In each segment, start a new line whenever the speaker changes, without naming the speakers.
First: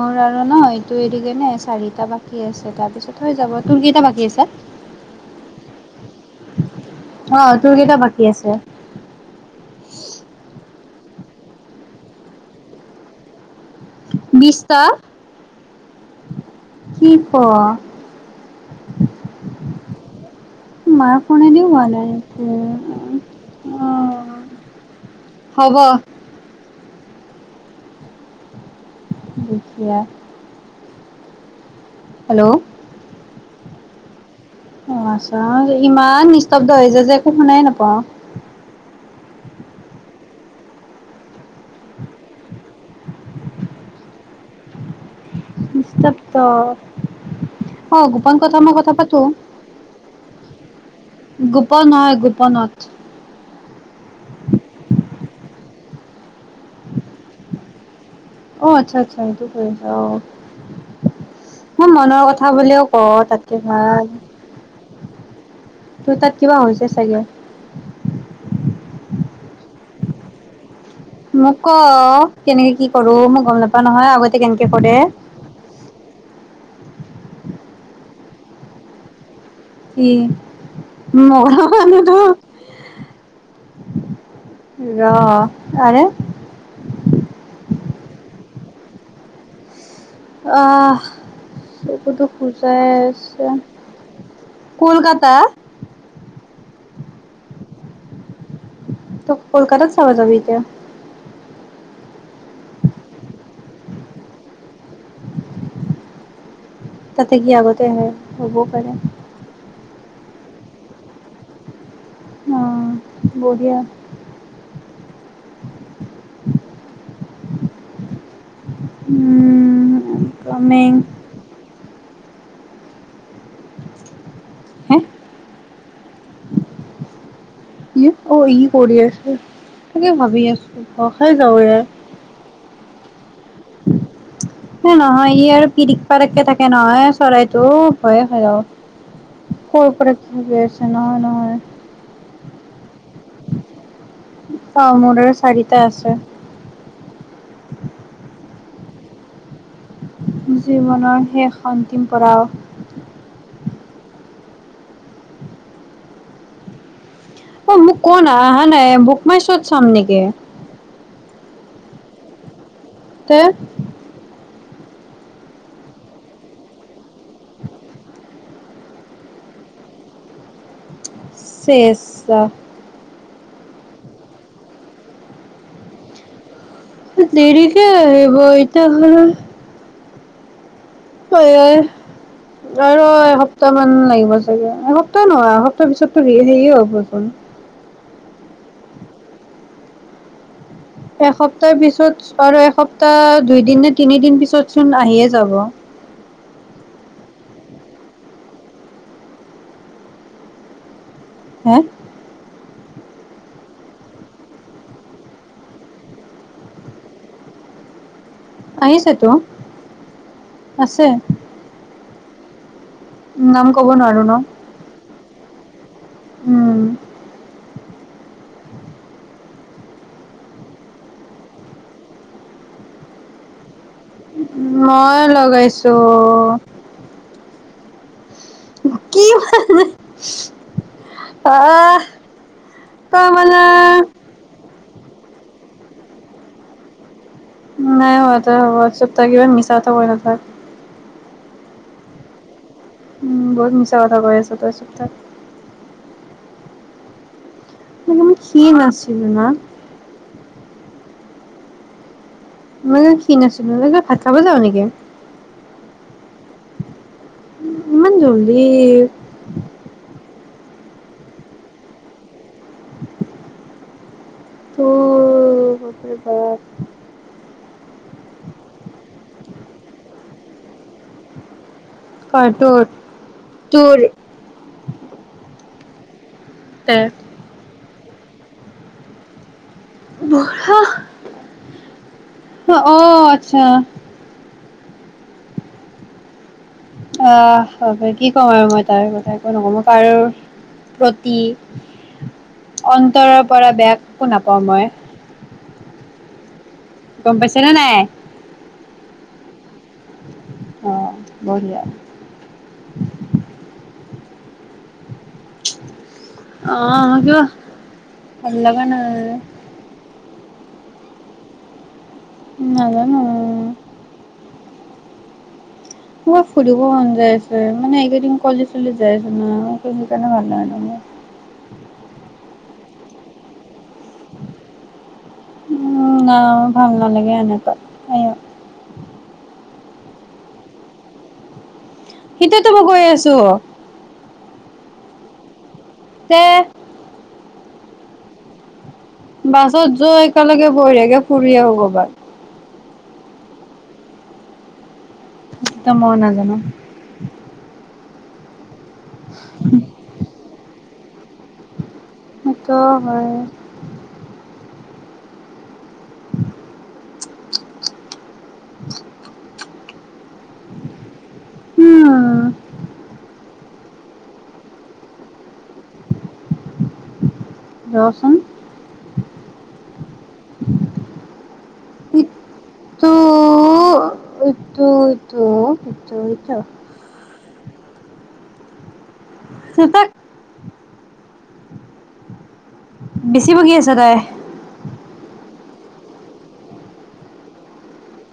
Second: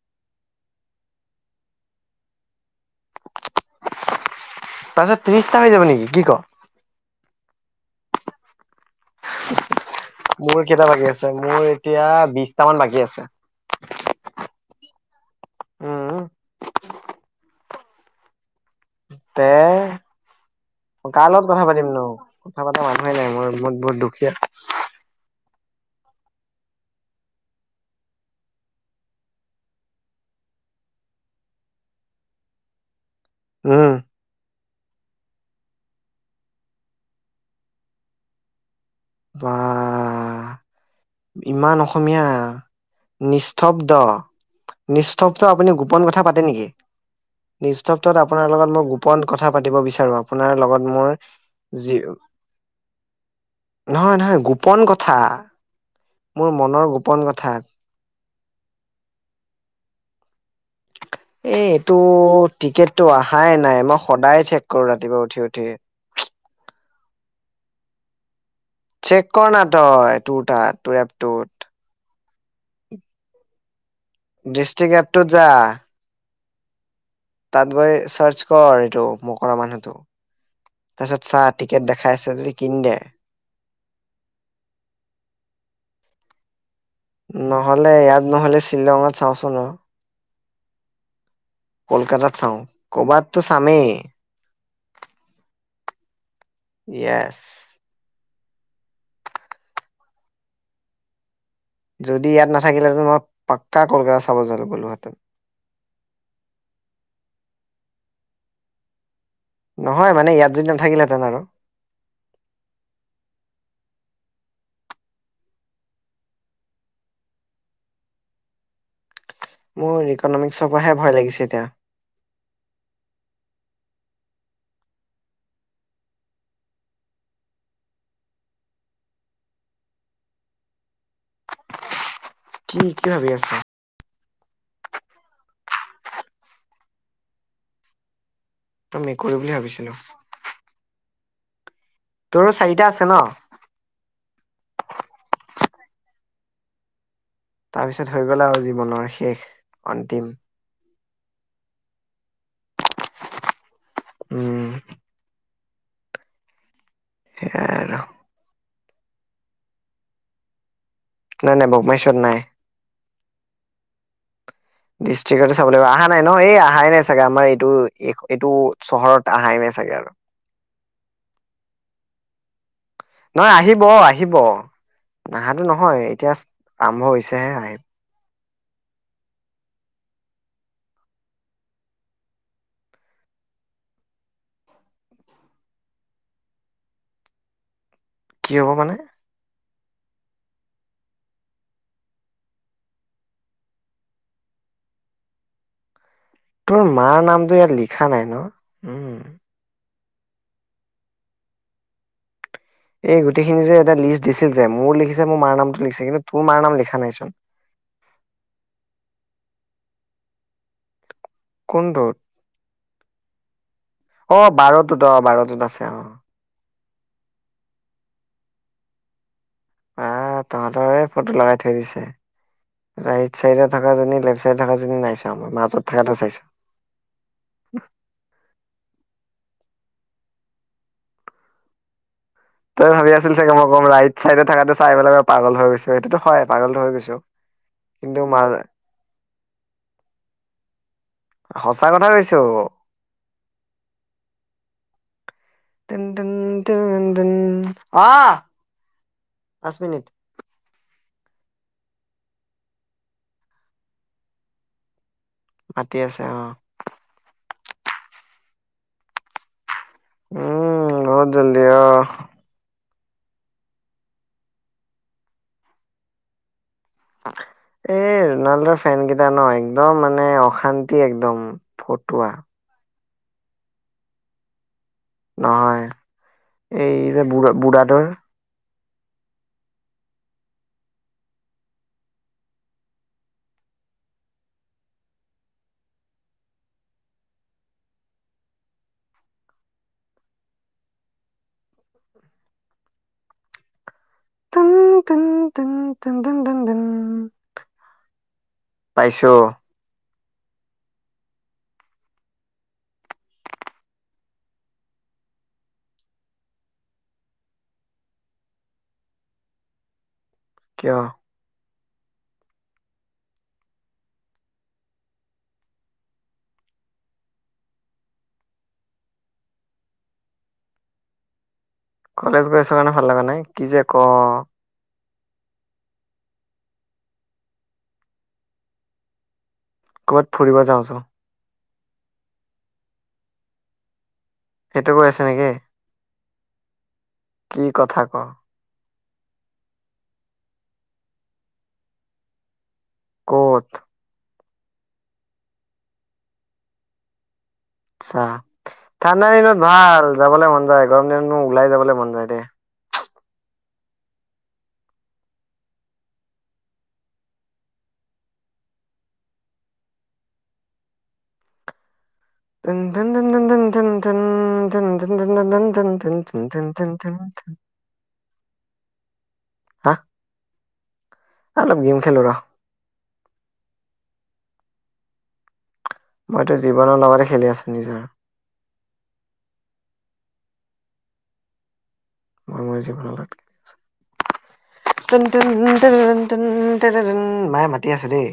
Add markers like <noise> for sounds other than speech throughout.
মোৰ আৰু ন' এইটোৰি কেনে চাৰিটা বাকী আছে তাৰপিছত হৈ যাব, তোৰ কেইটা বাকী আছে?
তাৰপিছত ত্ৰিশটা হৈ যাব নেকি কি ক?
অ', তোৰ কেইটা বাকী আছে?
মোৰো কেইটা বাকী আছে? মোৰ এতিয়া বিশটামান বাকী আছে।
বিশটা
উম।
কি ক? মাৰ
কা লগত
ফোনেদি
কথা
হোৱা
পাতিম ন
নাই একো।
কথা পতা মানুহে নাই মোৰ মত বহুত দুখীয়া।
হ'ব। দেয়া হেল্ল'
হম
অঁ আছা ইমান নিস্তবদ হৈ য যে একো শুনাই নাপাওঁ।
বা ইমান অসমীয়া নিস্তব্ধ নিস্তব। পুনি গোপন কথা পা
নিস্তব্ধ।
নেকি নিষ্টব্দ
অ গোপন
আপোনাৰ
কথা
লগত মই
কথা
গোপন
পাতো।
কথা পাতিব বিচাৰো আপোনাৰ লগত মোৰ
গোপন
যি
হয় গোপনত।
নহয় নহয় গোপন ক থা মোৰ মনৰ গোপন কথা।।
অ আচ্ছা আচ্ছা এইটো কৰি আছা আহ।
এ এইটো
বুলিও
টিকেটটো
কওঁ
অহাই
তাতকে
নাই মই
ভাল
সদায় চেক কৰো ৰাতিপুৱা উ
তোৰ তাত
<unintelligible>
কিবা হৈছে চাগে।
চেক কৰা ন তই তোৰ তাত। তোৰ এপটোত
মোক কেনেকে কি কৰো মই গম নাপা নহয় আগতে কেনেকে কৰে
ডিষ্ট্ৰিক্ট এপটোত যা তাত গৈ চাৰ্চ কৰ এইটো মোক
কি
তাচত চা।
মগৰা
টিকেট
মানুহটো
দেখাই যদি কিন দে
ৰ আৰে
নহলে নহলে শ্বিলঙত চাওঁচোন
আহ চকুতো
কলকাতাত চাওঁ
খুচাই
কৰ'বাততো
আছে
চামেই
কলকাতা
য়েছ
ত কলকাতাত চাব যাবি এতিয়া
যদি ইয়াত নাথাকিলে মই পাক্কা কলকাতাত চাব জলো গলোহেতেন
তাতে কি আগতে হয় হ'বও পাৰে
নহয় মানে ইয়াত যদি নাথাকিলেহেঁতেন আৰু
অ বহীয়া উম
মোৰ ইকনমিক্সৰ
কামিং
পৰাহে ভয় লাগিছে এতিয়া
হে ই অ ই কৰি আছে তাকে ভাবি আছো কষাই যাও য়ে
ভাবি আছা
এ নহয় ই আৰু পিৰিক পাৰাকে থাকে নহয় চৰাইতটো হয়
মই মেকুৰী বুলি
হেল্ল'
ভাবিছিলো
কৰ পৰা পছে ন ন
আৰু চাৰিটা আছে ন
চ মদৰ চাৰি ত আছে
তাৰপিছত হৈ গল আৰু জীৱনৰ শেষ অন্তিম
জীৱনৰ শেষ অন্তিম পৰাও
উম
অ
সেয়াই
মোক
আৰু
ক না হ নাই মুক মাৰ্চত চাম নেকি
নাই নাই বুকমাইশ্বোত নাই
তে
ডিষ্ট্ৰিকতে চাব লাগিব অহা নাই ন এই অহাই নাই চাগে আমাৰ এইটো এইটো চহৰত অহাই নাই চাগে আৰু
চেচ
এ আহিব আহিব নাহাটো নহয় এতিয়া আৰম্ভ হৈছেহে আহি
দেৰিকে আহ বই তে বোৰ এ আৰু এসপ্তাহ মান লাগিব চাগে এসপ্তাহ নহয় এসপ্তাহ পিছতো হেৰিয়ে হবচোন
কি হব মানে
এসপ্তাহ পিছত আৰু এসপ্তাহ দুইদিন নে তিনিদিন পিছত চোন আহিয়ে যাব
তোৰ মাৰ নামটো ইয়াত লিখা নাই ন উম
হা
এই গোটেইখিনি যে এটা লিষ্ট দিছে যে মোৰ লিখিছে মোৰ মাৰ নামটো লিখিছে কিন্তু তোৰ মাৰ নাম লিখা নাইচোন
আহিছে তো আছে
কোনতো।
নাম কব নোৱাৰো ন।
ত আছে অ
উম।
অহ তহঁতৰে ফটো লগাই থৈ দিছে ৰাইট চাইডে থকা জনী। বেক চাইড থকা জনী নাই চোৱা মই মাজত থকা টো চাইছো। উ।
কি অহ।
তই ভাবি আছিলি চাগে মই কম ৰাইট চাইডত থকাটো। চাই পেলাই মই পাগল হৈ গৈছো, সেইটো হয় পাগলটো হৈ গৈছো।
নাই
কিন্তু
হোৱা
মা
তই হব চুপথাকিয়ে মিছা কথা কৈ নাথাক।
সঁচা কথা কৈছো।
উম বহুত মিছা কথা কৈ আছ তই চুপথাক।
তেন তেন টো ৰন তন
ইমান খিন আছিলো না।
মিনিট
মই ও খিন আছিলো অ তই ভাত খাব জাও নেকি।
মাতি আছে অ।
উম ইমান জলদি।
উম বহুত জলদী অহ।
<unintelligible> অহ হইটো ভাত।
এই নাল দফ। ফানকেইটা ন একদম মানে অ। শান্তি একদম। ফটুৱা।
হয়টো। তোৰ।
নহয়। এই
তে
যে বুঢ়া বুঢ়াতৰ।
বুঢ়া অহ আচ্ছা। অহ হব কি ক'ম আৰু মই তাৰ কথা একো নকওঁ মই কাৰো প্ৰতি অন্তৰৰ পৰা বেয়া। একো নাপাওঁ
টুম
মই
টুম। তিন তিন তিন দিন দিন।
গম পাইছে নে নাই।
পাইছো।
অ বঢ়িয়া। অহ কিবা ভাল লগা নাই।
কিয়।
নাজানোঁ মোৰ ফুৰিব মন যাই আছে মানে এইকেইদিন কলেজলে যাই আছো ন সেইকাৰণে মণ নাই মোৰ।
কলেজ গৈ আছ কাৰণে ভাল লগা নাই কি যে কও।
উম না ভাল নালাগে এনেকাত।
ক'ৰবাত ফুৰিব যাওঁ যাওঁ
সেইটোৱেতো মই কৈ আছো
সেইটোৱে কৈ আছা নেকি?
তে
কি কথা ক
বাছত গৈ একেলগে বঢ়িয়াকে ফুৰি আহোঁ ক'ৰবাত।
ক'ত
মই নাজানো
<unintelligible> ফাক ঠাণ্ডা দিনত ভাল যাবলৈ মন গৰম দিনত মোৰ ওলাই যাবলৈ মন নাযায় দে।
সেইটো হয় <inaudible> উম
<unintelligible> <unintelligible>
ৰচোন
হা অলপ গেম খেলো ৰ
<unintelligible>
মইতো
ইটো।
জীৱনৰ লগতে খেলি আছো নিজৰ
চুপ থাক
মই মোৰ জীৱনৰ লগত <unintelligible> <unintelligible> মায়ে মাতি আছে দেই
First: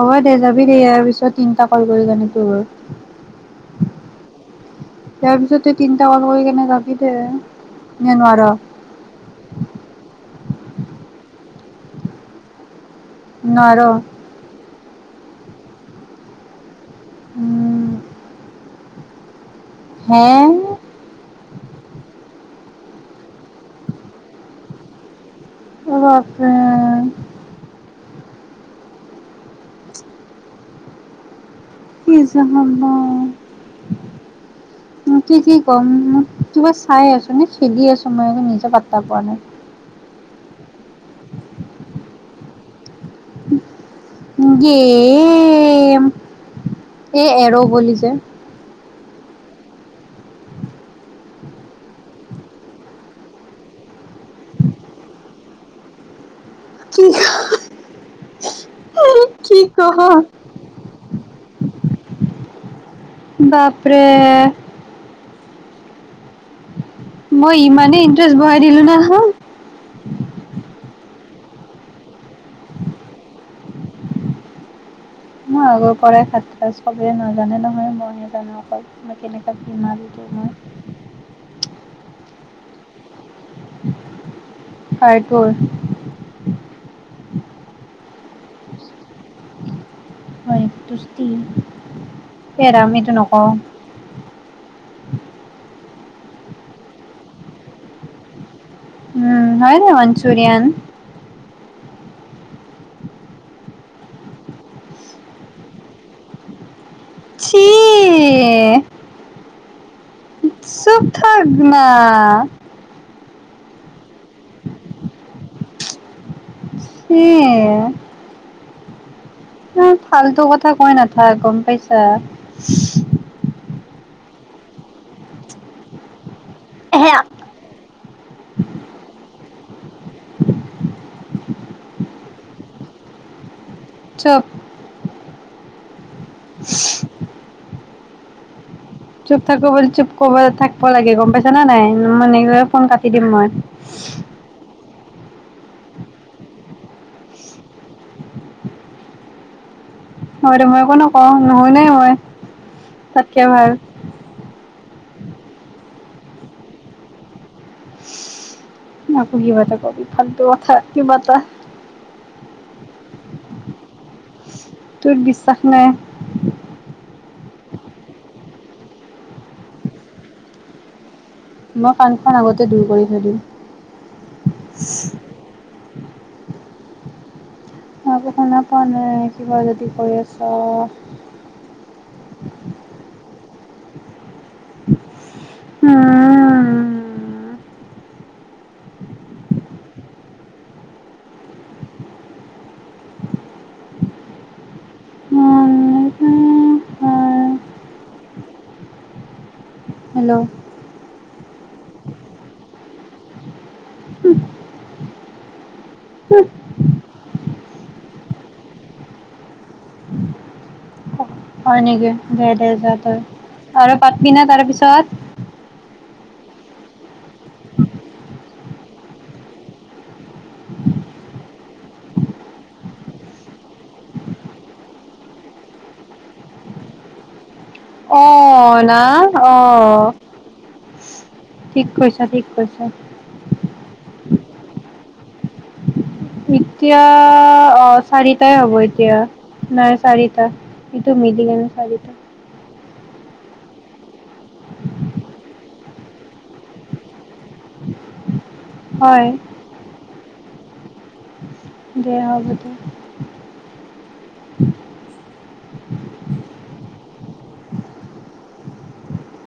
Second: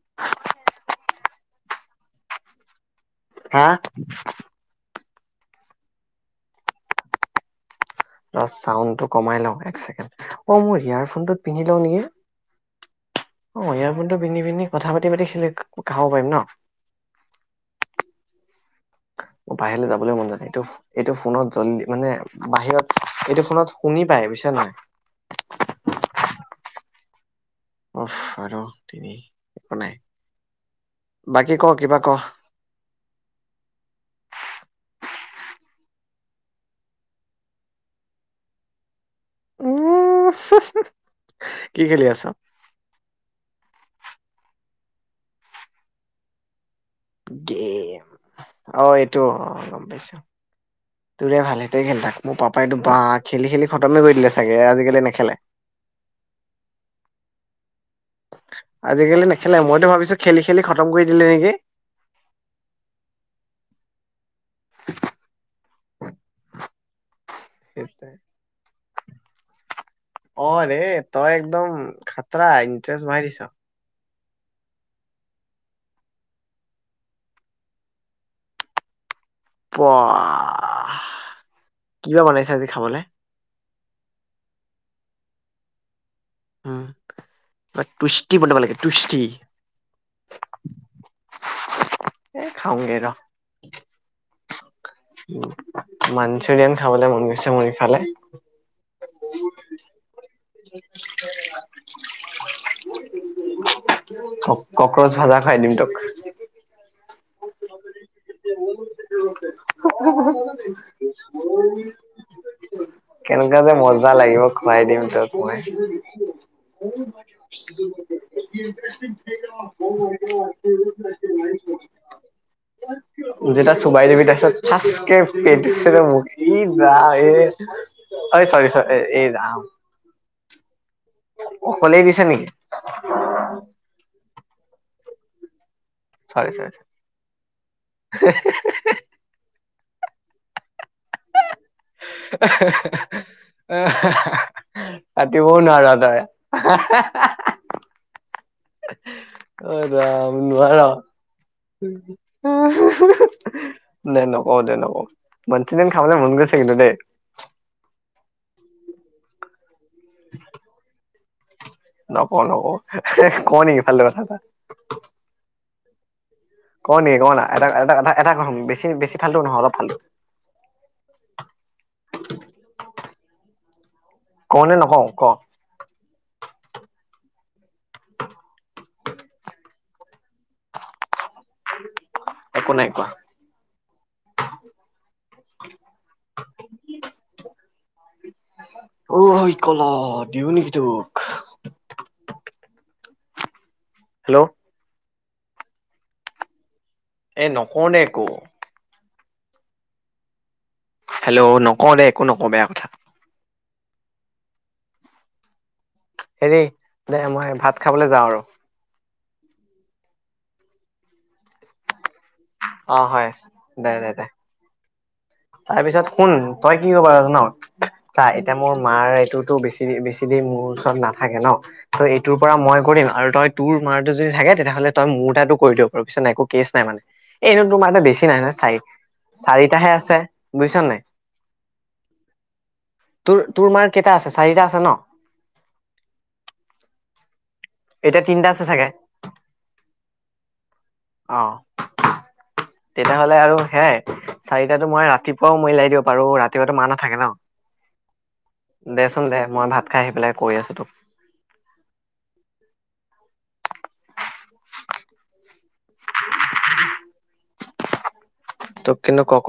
হ'ব দে যাবি দেই ইয়াৰ পিছত <unintelligible>
হা
তাৰ পিছতো তিনিটা কল কৰি কেনে যাবি দে নে নোৱাৰ
চাউণ্ডটো কমাই লওঁক এক <unintelligible> অ মোৰ ইয়াৰফোনটোত পিন্ধি লওঁ নেকি অ
নোৱাৰ
ইয়াৰ ফোনটো পিন্ধি পিন্ধি কথা পাতি পাতি খাব পাৰিম ন
উম
বাহিৰলৈ যাবলৈ
হে
মন যোৱা নাই এইটো এইটো ফোনত জলদি মানে বাহিৰত এইটো ফোনত শুনি পায় বুইছা নাই
অ' আতছা
উফ আৰু তিনি একো নাই বাকী ক কিবা ক
কি যে হব <unintelligible> কি কি ক'ম মোক কিবা চাই আছো নে খেদি আছো মই একো নিজে পাত্তা পোৱা নাই
<unintelligible> কি খেলি আছ
গেম এ এৰ' বুলি যে
ত গম পাইছো তোৰে ভাল সেইতে খেল তাক মোৰ পাপাইতো বা খেলি খেলি খতমে কৰি দিলে চাগে আজিকালি নেখেলে
কি
আজিকালি নে? খেলে
কি
মইতো ভাবিছো
কম
খেলি খেলি খতম কৰি হয় যে <unintelligible>
বাপৰে।
<inaudible>
মই ইমানেই ইণ্টাৰেষ্ট বঢ়াই দিলো ন। সেই <unintelligible>
অ' ৰে তই একদম খাতৰা ইণ্টাৰেষ্ট বৰহাই দিচ।
মই আগৰ পৰাই খাতৰা চবে নাজানে নহয় মইহে জানো অকল। কেনেকুৱা বেমাৰিটো
বাহ
মই।
কিবা বনাইছে আজি খাবলে।
ফাইপুৰ।
উম টুষ্টি বনাব লাগে টুষ্টি।
হয় তুষ্টি।
এ
সেইৰা
খাওঁগে
আমি
ৰ
এইটো নকওঁ।
মাঞ্চুৰিয়ান খাবলে মন গৈছে মোৰ ইফালে।
উম হয় দে মাঞ্চুৰিয়ন।
ক' কক্ৰচ ভাজা খাই দিম তোক।
চি
<inaudible>
চুপ থাক না।
কেনেকা যে মজা লাগিব খুৱাই দিম তোক মই।
উম।
ইণ্ট্ৰেষ্টিং। <unintelligible>
এ ফাল্টো কথা কৈ নাথাক গম পাইছা।
যেতিয়া চোবাই দিবি তাৰপিছত ফাঁচকে পেটছে মোক দা এ অ চৰি-চৰি এ অ, অকলে গেইছে নেকি?
চব
চৰি-চৰি। <unintelligible>
চুপ থাকো বুলি চুপ কব থাকিব লাগে গম পাইছা না নাই। মানে ফোন কাটি দিম মই।
কাতিবও নোৱাৰা তই। <unintelligible> য
নহয়তো মই
নোৱাৰা
একো নকওঁ নুশুনাই মই তাতকে ভাল
দে নকওঁ, দে নকওঁ। মঞ্চুৰিয়ান খাবলে মন গৈছে কিন্তু দেই।
আকৌ কিবা এটা কবি ফাল্টো কথা কিবা এটা।
নকওঁ-নকওঁ, কওঁ নেকি ফাল্টো কথা এটা।
তোক বিশ্বাস নাই।
ক না এটা এটা ক এটা কম বেছি-বেছি ফাল্টো নহয় অলপ ফাল্টো।
মই কাণখন আগতে দূৰ কৰি থৈ দিম।
কওঁনে নকওঁ ক?
ন পোৱা নাই কিবা যদি কৈ আছা।
একো নাই কোৱা অ' হৈ কলহ দিওঁ নেকি তোক, হেল্ল', এ নকওঁ নে একো।
হেল্ল',
হেল্ল' নকওঁ দে একো নকওঁ বেয়া কথা। হেৰি দে মই ভাত খাবলৈ যাওঁ আৰু।
হয় নেকি। দে-দে যোৱা
অ
তই
হয় দে
আৰু
দে দে
পাতবি ন তাৰপিছত।
তাৰপিছত শুন তই কি কৰিবাৰ ন চ এতিয়া মোৰ মাৰ এইটোতো বেছি-বেছি দেিন মোৰ ওচৰত নাথাকে ন তই এইটোৰ পৰা মই কৰিম আৰু তই তোৰ মাৰটো যদি থাকে তেতিয়াহ'লে তই মোৰ তাতো কৰি দিব পাৰ পিছত ন একো কেছ নাই মানে এনে তোৰ মাৰ এটা বেছি।
অ' না অ'
বুজিছা নে নাই।
ঠিক কৈছা, ঠিক কৈছা।
তোৰ তোৰ মাৰ কেইটা আছে চাৰিটা আছে ন,
এতিয়া অ'
এতিয়া তিনিটা
চাৰিটাই
আছে
হ'ব
চাগে
এতিয়া নাই চাৰিটা সেইটো
অ
মিলি কেনে চাৰিটা।
তেতিয়াহলে আৰু সেইয়াই চাৰিটা মই ৰাতিপুৱাও মই উলাই দিব পাৰো ৰাতিপুৱা মা নাথাকে ন।
হয়
দেচোন দে মই ভাত খাই আহি, পেলাই কৈ আছোঁ তোক।
দে হবো দে।
তোক কিন্তু কক